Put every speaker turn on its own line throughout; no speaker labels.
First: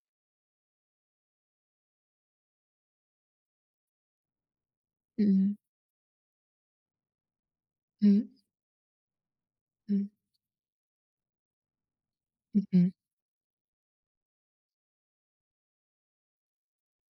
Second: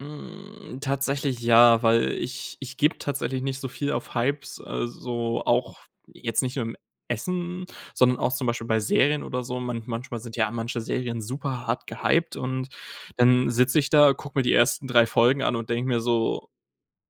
Hm, tatsächlich ja, weil ich ich gebe tatsächlich nicht so viel auf Hypes, also
Mhm.
auch jetzt nicht nur im Essen, sondern auch
Mhm.
zum Beispiel bei Serien oder so. Man
Mhm.
manchmal sind ja manche Serien super hart gehyped und
Mhm.
dann sitze ich da, gucke mir die ersten 3 Folgen an und denke mir so:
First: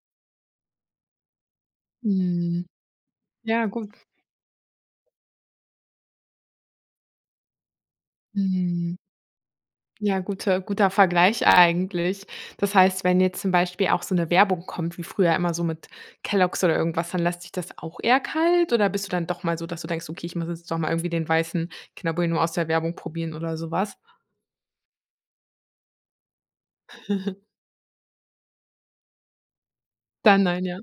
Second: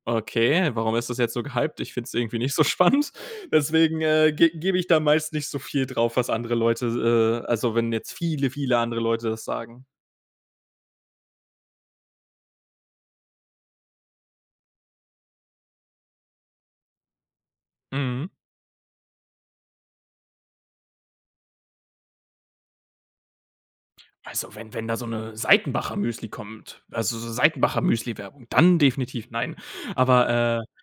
„Okay, warum ist das jetzt so gehyped?“ Ich find's irgendwie nicht so
Mhm.
spannend.
Ja, gut.
Deswegen, äh, ge gebe ich da meist nicht so viel drauf, was andere Leute s äh, also wenn jetzt viele, viele
Mhm.
andere Leute das sagen.
Ja, gute guter Vergleich eigentlich. Das heißt, wenn jetzt zum Beispiel auch so 'ne Werbung kommt wie früher immer, so mit Kellogg's oder irgendwas, dann lässt sich das auch eher
Mhm.
kalt oder bist du dann doch mal so, dass du denkst: „Okay, muss jetzt doch mal irgendwie den weißen Kinderbueno aus der Werbung probieren“ oder sowas?
Also wenn wenn da so 'ne Seitenbacher-Müsli kommt, also so Seitenbacher-Müsli-Werbung, dann definitiv nein. Aber,
Dann
äh,
nein, ja.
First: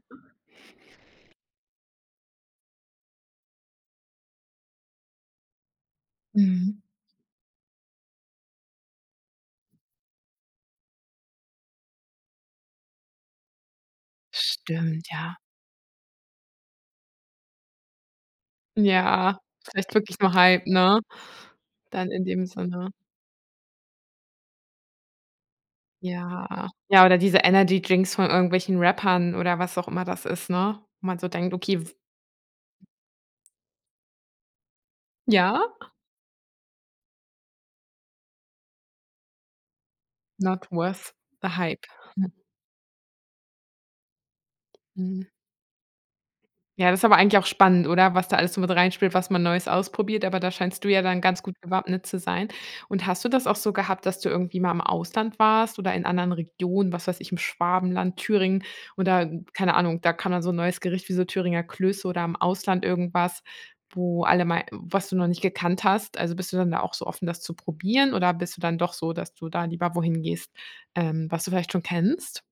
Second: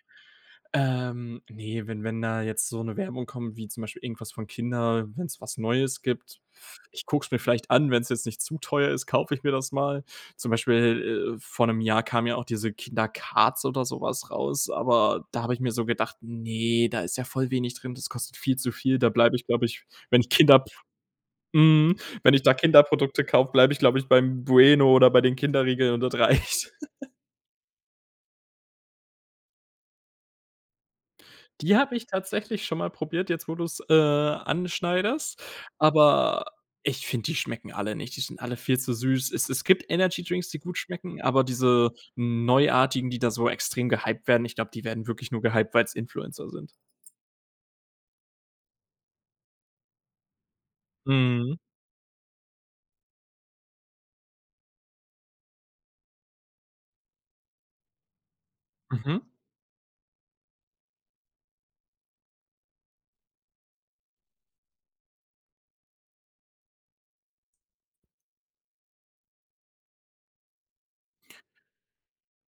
ähm, ne, wenn wenn da jetzt so 'ne Werbung kommt, wie zum Beispiel irgendwas von Kindern, wenn's was Neues gibt.
Mhm.
Ich gucke es mir vielleicht an. Wenn's jetzt nicht zu teuer ist, kaufe ich mir das mal. Zum Beispiel, äh, vor 'nem Jahr kam ja auch diese Kinder Cards oder so was raus,
Stimmt,
aber
ja.
da habe ich mir so gedacht: „Ne, da ist ja voll wenig drin, das kostet viel zu viel.“ Da bleibe
Ja,
ich, glaube ich,
vielleicht wirklich
wenn ich
nur
Kinder
Hype,
habe
ne?
mhm,
Dann in
wenn ich
dem
da
Sinne.
Kinderprodukte kaufe, bleibe ich, glaube ich, beim Bueno oder bei den Kinderriegeln und das
Ja,
reicht.
ja, oder diese Energydrinks von irgendwelchen Rappern oder was auch immer das ist, ne? Wo man so denkt,
Die
okay
habe ich tatsächlich schon mal probiert jetzt, wo du's, äh, anschneidest,
Ja?
aber ich finde, die schmecken alle nicht. Die sind alle viel zu süß. Es es gibt Energydrinks, die
Not
gut
worth
schmecken, aber
the hype,
diese
ne.
Neuartigen, die da so extrem gehyped werden, ich glaube, die werden
Mhm.
wirklich nur gehyped, weil's Influencer sind.
Ja, das ist aber eigentlich auch spannend, oder? Was da alles so mit reinspielt, was man Neues ausprobiert, aber da scheinst du ja dann ganz gut
Mhm.
gewappnet zu sein. Und hast du das auch so gehabt, dass du irgendwie mal im Ausland warst oder in anderen Regionen, was weiß ich, im Schwabenland, Thüringen
Mhm.
oder keine Ahnung, da kann man so 'n neues Gericht wie so Thüringer Klöße oder im Ausland irgendwas, wo alle mal was du noch nicht gekannt hast? Also, bist du dann da auch so offen, das zu probieren, oder bist du dann doch so, dass du da lieber wohin gehst, ähm, was du vielleicht schon kennst?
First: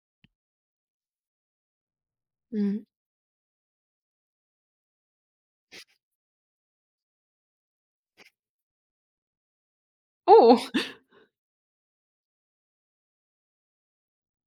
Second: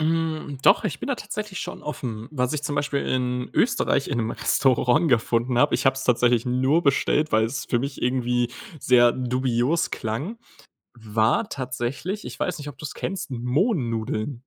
Hm, doch, ich bin da tatsächlich schon offen. Was ich zum
Mhm.
Beispiel in Österreich in 'nem Restaurant gefunden habe, ich hab's tatsächlich nur bestellt, weil es für mich irgendwie sehr dubios klang,
Oh.
war tatsächlich, ich weiß nicht, ob du's kennst, Mohnnudeln.